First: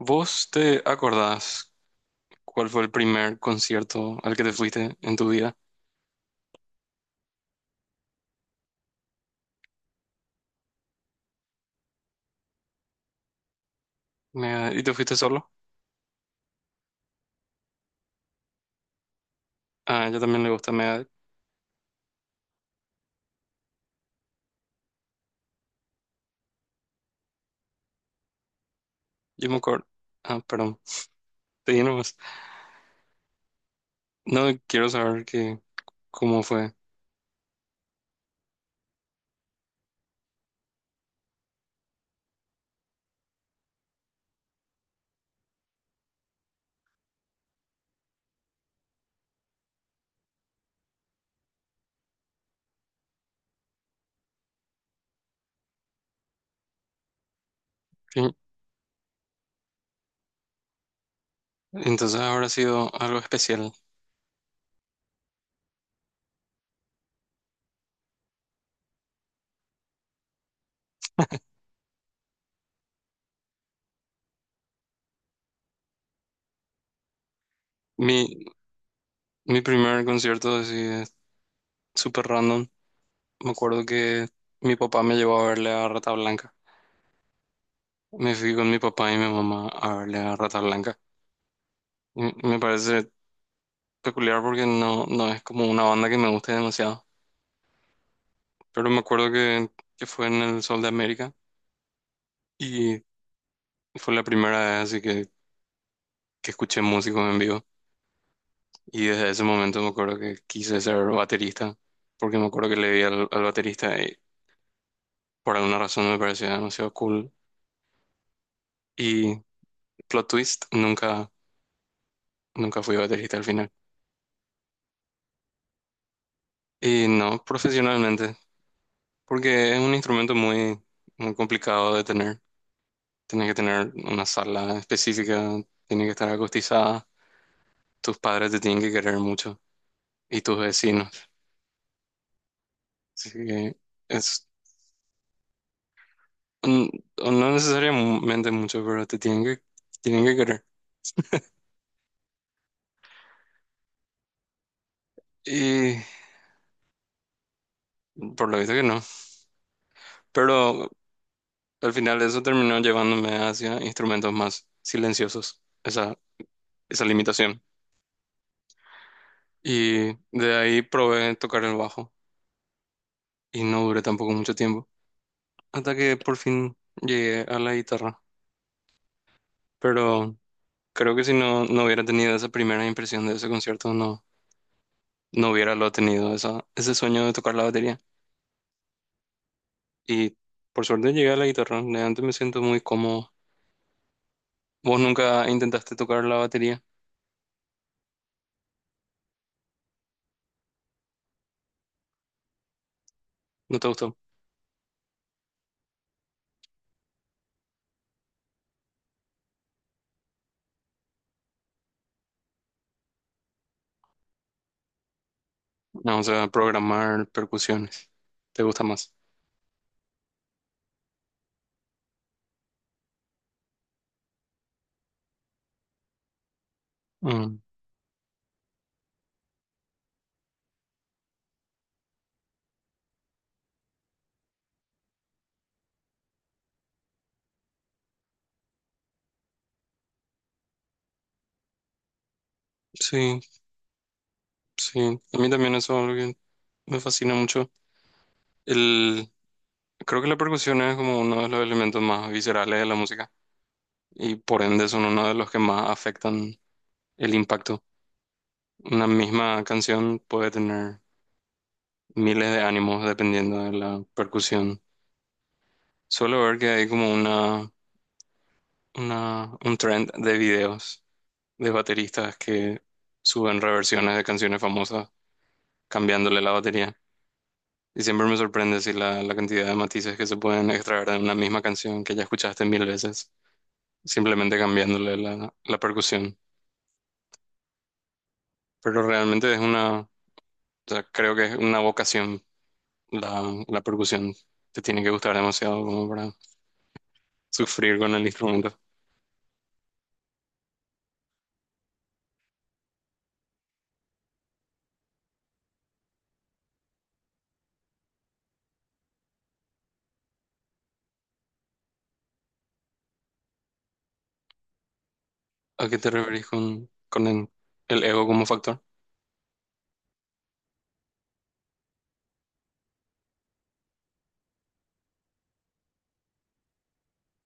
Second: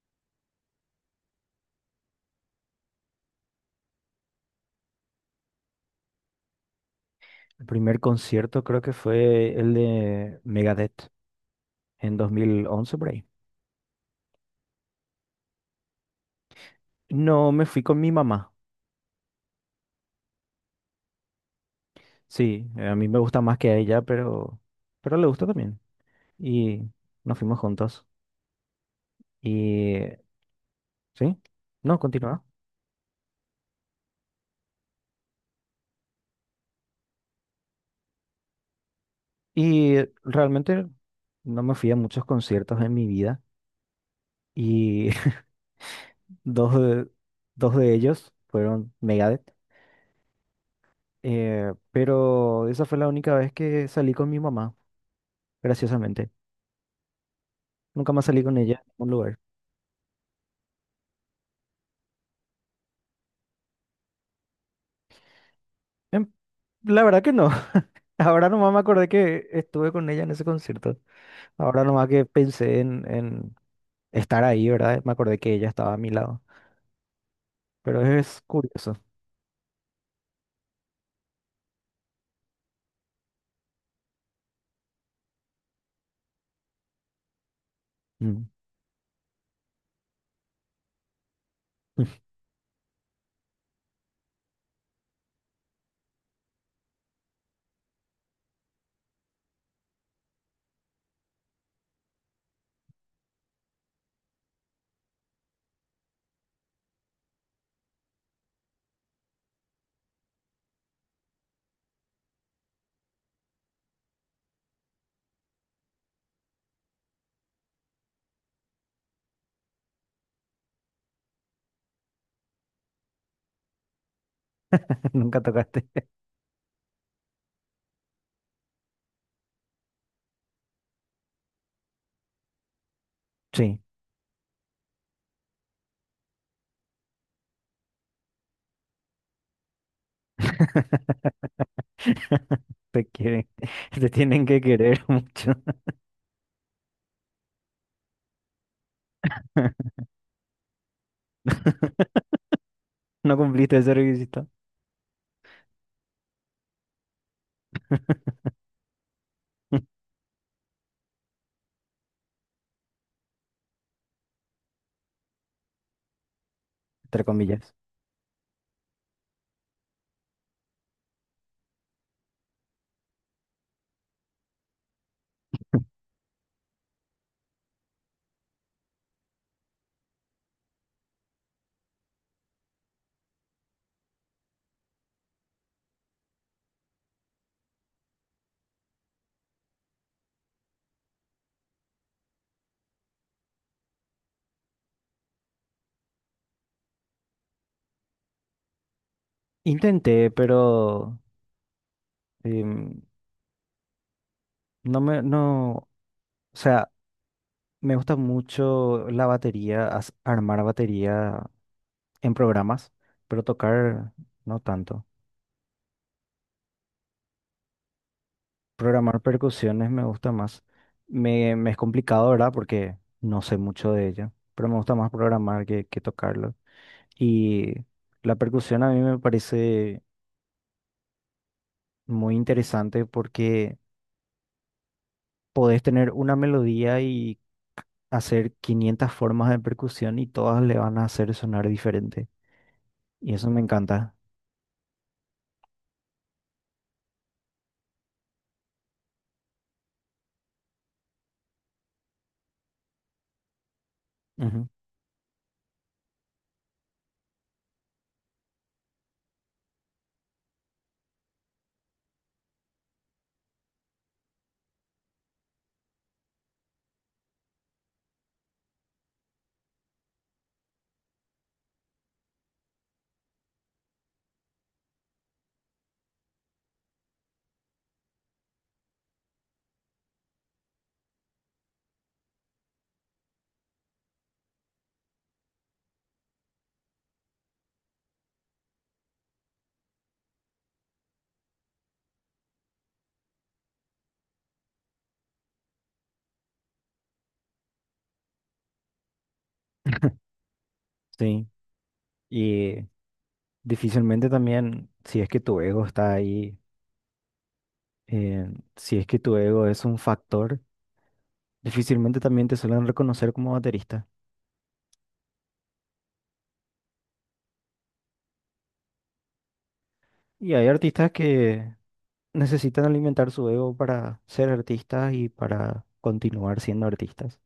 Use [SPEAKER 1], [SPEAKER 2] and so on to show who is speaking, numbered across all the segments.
[SPEAKER 1] ¿Vos te acordás cuál fue el primer concierto al que te fuiste en tu vida?
[SPEAKER 2] El primer concierto creo que fue el de Megadeth en 2011 por ahí.
[SPEAKER 1] Megadeth. ¿Y te fuiste solo?
[SPEAKER 2] No, me fui con mi mamá.
[SPEAKER 1] Ah, yo también le gusta Megadeth.
[SPEAKER 2] Sí, a mí me gusta más que a ella, pero le gusta también. Y nos fuimos juntos.
[SPEAKER 1] Yo me acuerdo.
[SPEAKER 2] Y
[SPEAKER 1] Ah, perdón.
[SPEAKER 2] sí,
[SPEAKER 1] Te di
[SPEAKER 2] no,
[SPEAKER 1] nomás.
[SPEAKER 2] continúa.
[SPEAKER 1] No quiero saber que, cómo fue.
[SPEAKER 2] Y realmente no me fui a muchos conciertos en mi vida. Y dos de, dos de ellos fueron Megadeth. Pero esa fue la única vez que salí con mi mamá, graciosamente. Nunca más
[SPEAKER 1] Sí.
[SPEAKER 2] salí con ella en ningún lugar.
[SPEAKER 1] Entonces habrá sido algo especial.
[SPEAKER 2] Em, La verdad que no. Ahora nomás me acordé que estuve con ella en ese concierto. Ahora nomás que pensé en estar ahí, ¿verdad? Me acordé que ella estaba a mi lado. Pero
[SPEAKER 1] Mi,
[SPEAKER 2] es curioso.
[SPEAKER 1] mi primer concierto así es súper random. Me acuerdo que mi papá me llevó a verle a Rata Blanca. Me
[SPEAKER 2] Mm.
[SPEAKER 1] fui con mi papá y mi mamá a verle a Rata Blanca. Y me parece peculiar porque no es como una banda que me guste demasiado. Pero me acuerdo que fue en el Sol de América y fue la primera vez así que escuché músicos en vivo. Y desde ese momento me acuerdo que quise ser baterista porque me acuerdo que le vi al baterista y por alguna razón me parecía demasiado cool. Y plot twist, nunca fui baterista al final.
[SPEAKER 2] Nunca tocaste.
[SPEAKER 1] Y no profesionalmente, porque es un instrumento muy complicado de tener. Tienes que
[SPEAKER 2] Sí.
[SPEAKER 1] tener una sala específica, tiene que estar acustizada, tus padres te tienen que querer mucho y tus vecinos.
[SPEAKER 2] Te
[SPEAKER 1] Así
[SPEAKER 2] quieren.
[SPEAKER 1] que
[SPEAKER 2] Te tienen
[SPEAKER 1] es
[SPEAKER 2] que querer mucho.
[SPEAKER 1] mm, o no necesariamente mucho, pero te tienen tienen que querer.
[SPEAKER 2] No cumpliste ese requisito.
[SPEAKER 1] Y por lo visto que no. Pero al final eso terminó llevándome hacia instrumentos más silenciosos, esa
[SPEAKER 2] Entre
[SPEAKER 1] limitación.
[SPEAKER 2] comillas.
[SPEAKER 1] Y de ahí probé tocar el bajo y no duré tampoco mucho tiempo, hasta que por fin llegué a la guitarra. Pero creo que si no, no hubiera tenido esa primera impresión de ese concierto, no, no hubiera lo tenido, ese sueño de tocar la batería. Y por suerte llegué a la guitarra, de antes me siento muy cómodo. ¿Vos nunca intentaste tocar la batería?
[SPEAKER 2] Intenté, pero em,
[SPEAKER 1] ¿No te gustó?
[SPEAKER 2] no me, no, o sea, me gusta mucho la batería, armar batería en programas, pero tocar no tanto.
[SPEAKER 1] No, o sea, programar percusiones. ¿Te gusta más?
[SPEAKER 2] Programar percusiones me gusta más. Me es complicado, ¿verdad? Porque no sé mucho de ella, pero me gusta más programar que tocarlo.
[SPEAKER 1] Mm,
[SPEAKER 2] Y la percusión a mí me parece muy interesante porque podés tener una melodía y hacer 500 formas de percusión y todas le van a hacer sonar diferente. Y
[SPEAKER 1] sí,
[SPEAKER 2] eso me encanta.
[SPEAKER 1] sí. A mí también eso es algo que me fascina mucho. El, creo que la percusión es como uno de los elementos más viscerales de la música y por
[SPEAKER 2] Ujú.
[SPEAKER 1] ende son uno de los que más afectan el impacto. Una misma canción puede tener miles de ánimos dependiendo de la percusión. Suelo ver que hay como un trend de videos de bateristas que suben reversiones de canciones famosas cambiándole la batería. Y siempre me sorprende si la cantidad de matices que se pueden extraer de una misma canción que ya escuchaste mil veces, simplemente cambiándole la percusión. Pero realmente es una, o sea, creo que es una vocación la, la percusión. Te tiene que gustar demasiado como para sufrir con el instrumento.
[SPEAKER 2] Sí. Y difícilmente también, si es que tu ego está ahí, eh, si es que tu ego es un factor, difícilmente también te suelen reconocer como baterista.
[SPEAKER 1] ¿A qué te referís con el ego como factor?
[SPEAKER 2] Y hay artistas que necesitan alimentar su ego para ser artistas y para continuar siendo artistas.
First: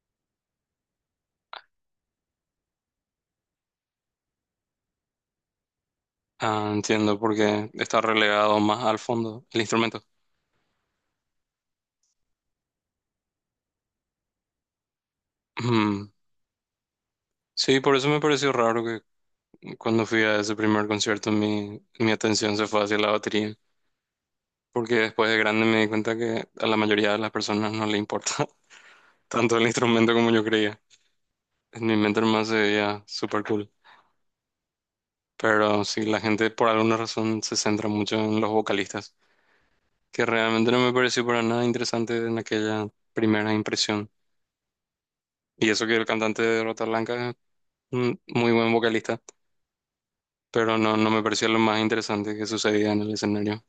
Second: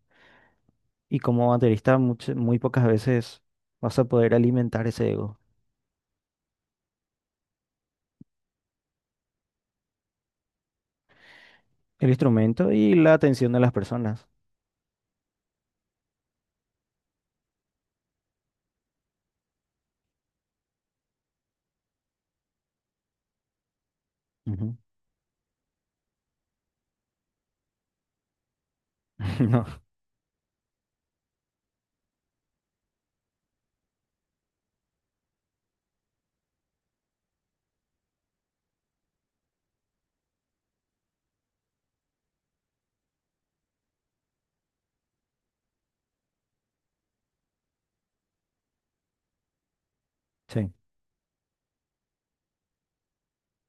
[SPEAKER 2] Y como baterista, muy pocas veces vas a poder alimentar ese ego,
[SPEAKER 1] Ah, entiendo, porque está relegado más al fondo el instrumento.
[SPEAKER 2] el instrumento y la atención de las personas.
[SPEAKER 1] Mm. Sí, por eso me pareció raro que cuando fui a ese primer concierto mi atención se fue hacia la batería,
[SPEAKER 2] Ujú.
[SPEAKER 1] porque después de grande me di cuenta que a la mayoría de las personas no le importa tanto el
[SPEAKER 2] No,
[SPEAKER 1] instrumento como yo creía. En mi mente más se veía súper cool, pero sí, la gente por alguna razón se centra mucho en los vocalistas, que realmente no me pareció para nada interesante en aquella primera impresión. Y eso que el cantante de Rata Blanca es un muy buen vocalista,
[SPEAKER 2] sí.
[SPEAKER 1] pero no, no me pareció lo más interesante que sucedía en el escenario.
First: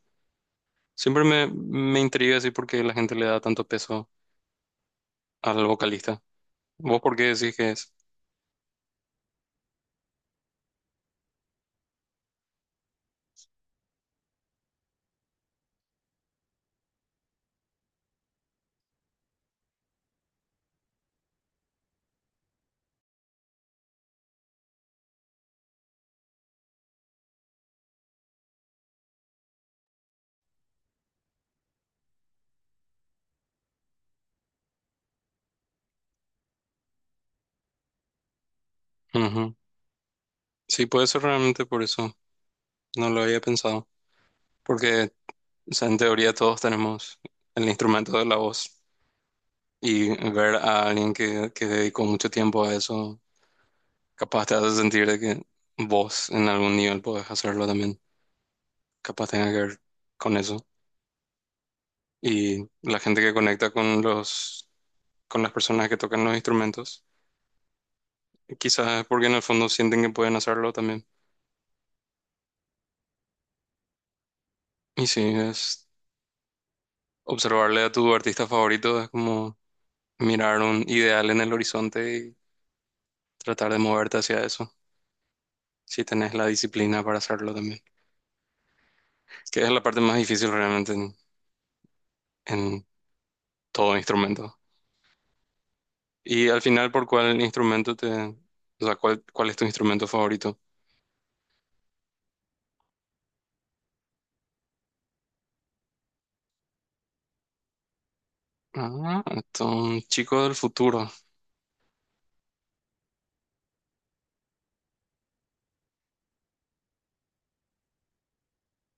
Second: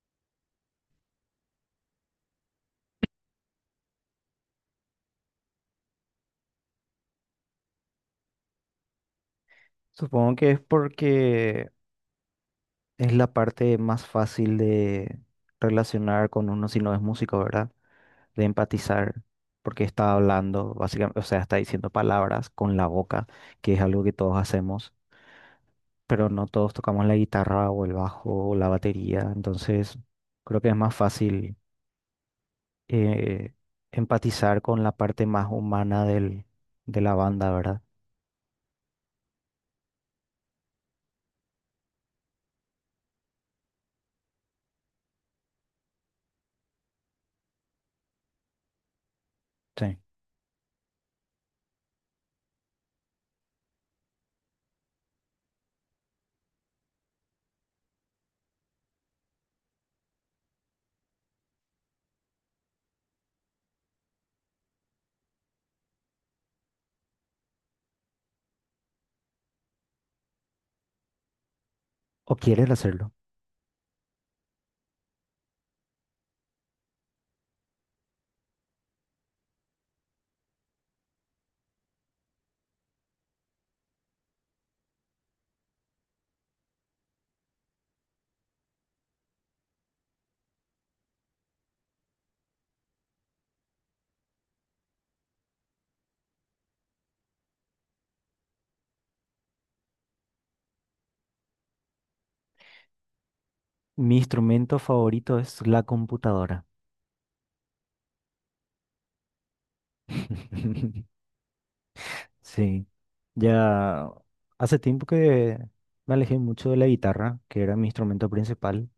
[SPEAKER 1] Siempre me intriga así porque la gente le da tanto peso al vocalista. ¿Vos por qué decís que es?
[SPEAKER 2] Supongo que es porque es la parte más fácil de relacionar con uno si no es músico, ¿verdad? De empatizar, porque está hablando, básicamente, o sea, está diciendo palabras con la boca, que es algo que todos hacemos, pero no todos tocamos la guitarra o el bajo o la batería, entonces creo que es más fácil eh, empatizar con la parte más humana de la banda, ¿verdad?
[SPEAKER 1] Ujú. Sí, puede ser realmente por eso. No lo había pensado. Porque, o sea, en teoría todos tenemos el instrumento de la voz.
[SPEAKER 2] Sí.
[SPEAKER 1] Y ver a alguien que dedicó mucho tiempo a eso capaz te hace sentir de que vos en algún nivel podés hacerlo también. Capaz tenga que ver con eso. Y la gente que conecta con los, con las personas que tocan los instrumentos, quizás es porque en el fondo sienten que pueden hacerlo también.
[SPEAKER 2] ¿O quieres hacerlo?
[SPEAKER 1] Y sí, es observarle a tu artista favorito, es como mirar un ideal en el horizonte y tratar de moverte hacia eso, si tenés la disciplina para hacerlo también. Que es la parte más difícil realmente en todo instrumento. Y al final, ¿por cuál instrumento te... O sea, ¿cuál es tu instrumento favorito?
[SPEAKER 2] Mi instrumento favorito es la computadora.
[SPEAKER 1] Ah, un chico del futuro.
[SPEAKER 2] Sí, ya hace tiempo que me alejé mucho de la guitarra, que era mi instrumento principal.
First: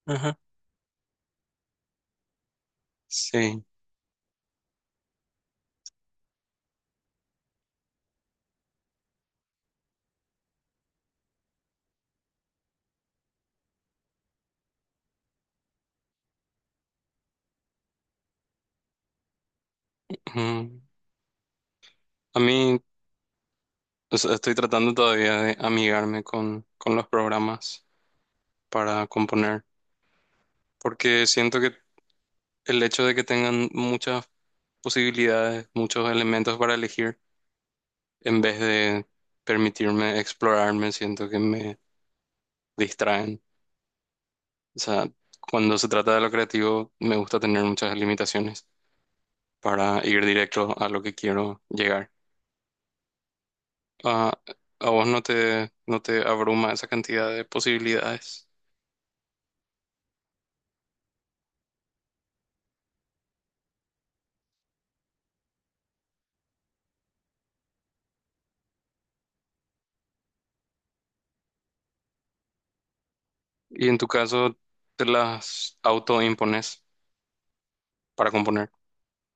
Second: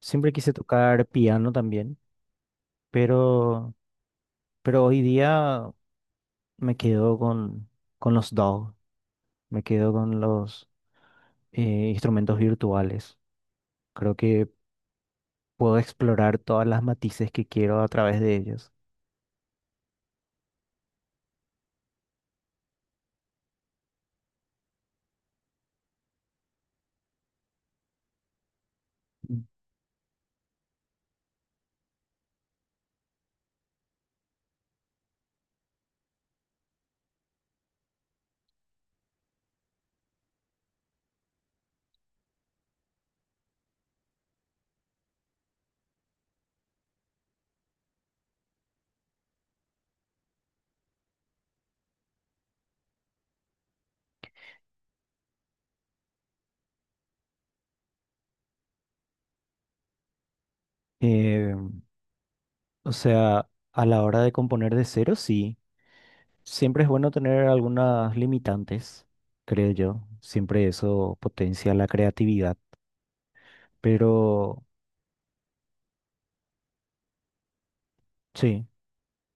[SPEAKER 2] Siempre
[SPEAKER 1] Ajá.
[SPEAKER 2] quise tocar piano también,
[SPEAKER 1] Sí.
[SPEAKER 2] pero, pero hoy día me quedo con los DAW, me quedo con los eh, instrumentos virtuales. Creo que puedo explorar todas las matices que quiero a través de ellos.
[SPEAKER 1] Mm. A mí, o sea, estoy tratando todavía de amigarme con los programas para
[SPEAKER 2] Mm.
[SPEAKER 1] componer, porque siento que el hecho de que tengan muchas posibilidades, muchos elementos para elegir, en vez de permitirme explorarme, siento que me distraen. O sea, cuando se trata de lo creativo, me gusta tener muchas limitaciones, para ir directo a lo que quiero llegar. Ah, a vos no te, no te abruma esa cantidad de posibilidades
[SPEAKER 2] Eh, o sea, a la hora de componer de cero, sí. Siempre es bueno tener algunas limitantes, creo yo. Siempre eso potencia la creatividad.
[SPEAKER 1] y en tu caso
[SPEAKER 2] Pero
[SPEAKER 1] te las autoimpones para
[SPEAKER 2] sí,
[SPEAKER 1] componer.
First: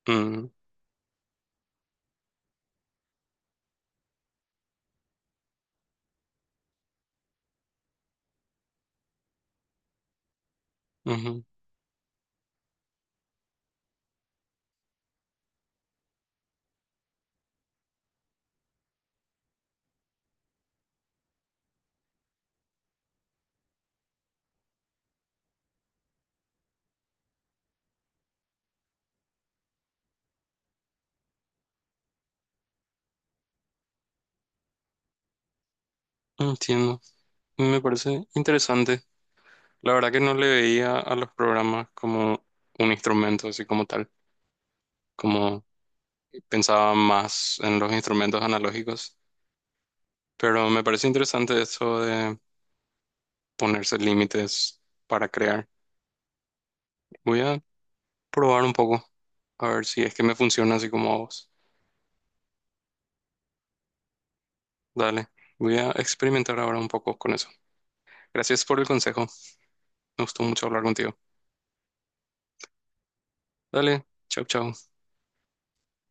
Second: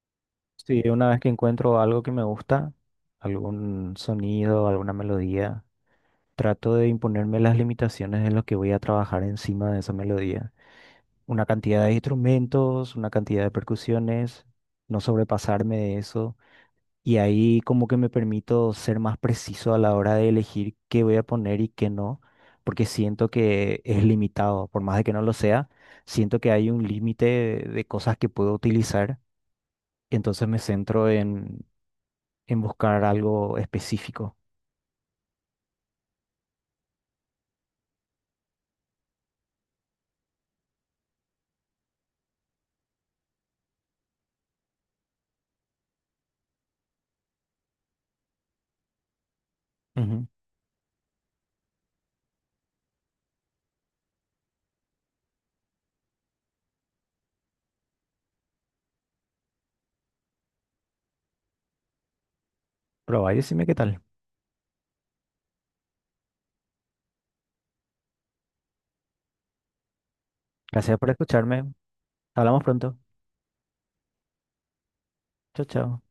[SPEAKER 1] Mm,
[SPEAKER 2] sí, una vez que encuentro algo que me gusta, algún sonido, alguna melodía, trato de imponerme las limitaciones en lo que voy a trabajar encima de esa melodía.
[SPEAKER 1] ujú,
[SPEAKER 2] Una cantidad de instrumentos, una cantidad de percusiones, no sobrepasarme de eso. Y ahí como que me permito ser más preciso a la hora de elegir qué voy a poner y qué no, porque siento que es limitado, por más de que no lo sea, siento que hay un límite de cosas que puedo utilizar, entonces me centro en buscar algo específico.
[SPEAKER 1] entiendo. Me parece interesante. La verdad que no le veía a los programas como un instrumento así como tal, como pensaba más en los instrumentos analógicos,
[SPEAKER 2] Ujú.
[SPEAKER 1] pero me parece interesante eso de ponerse límites para crear. Voy a probar un poco, a ver si es que me funciona así como a vos.
[SPEAKER 2] Probá y decime qué tal.
[SPEAKER 1] Dale, voy a experimentar ahora un poco con eso. Gracias por el consejo, me gustó mucho hablar
[SPEAKER 2] Gracias por
[SPEAKER 1] contigo.
[SPEAKER 2] escucharme. Hablamos pronto.
[SPEAKER 1] Dale, chau, chau.
[SPEAKER 2] Chao, chao.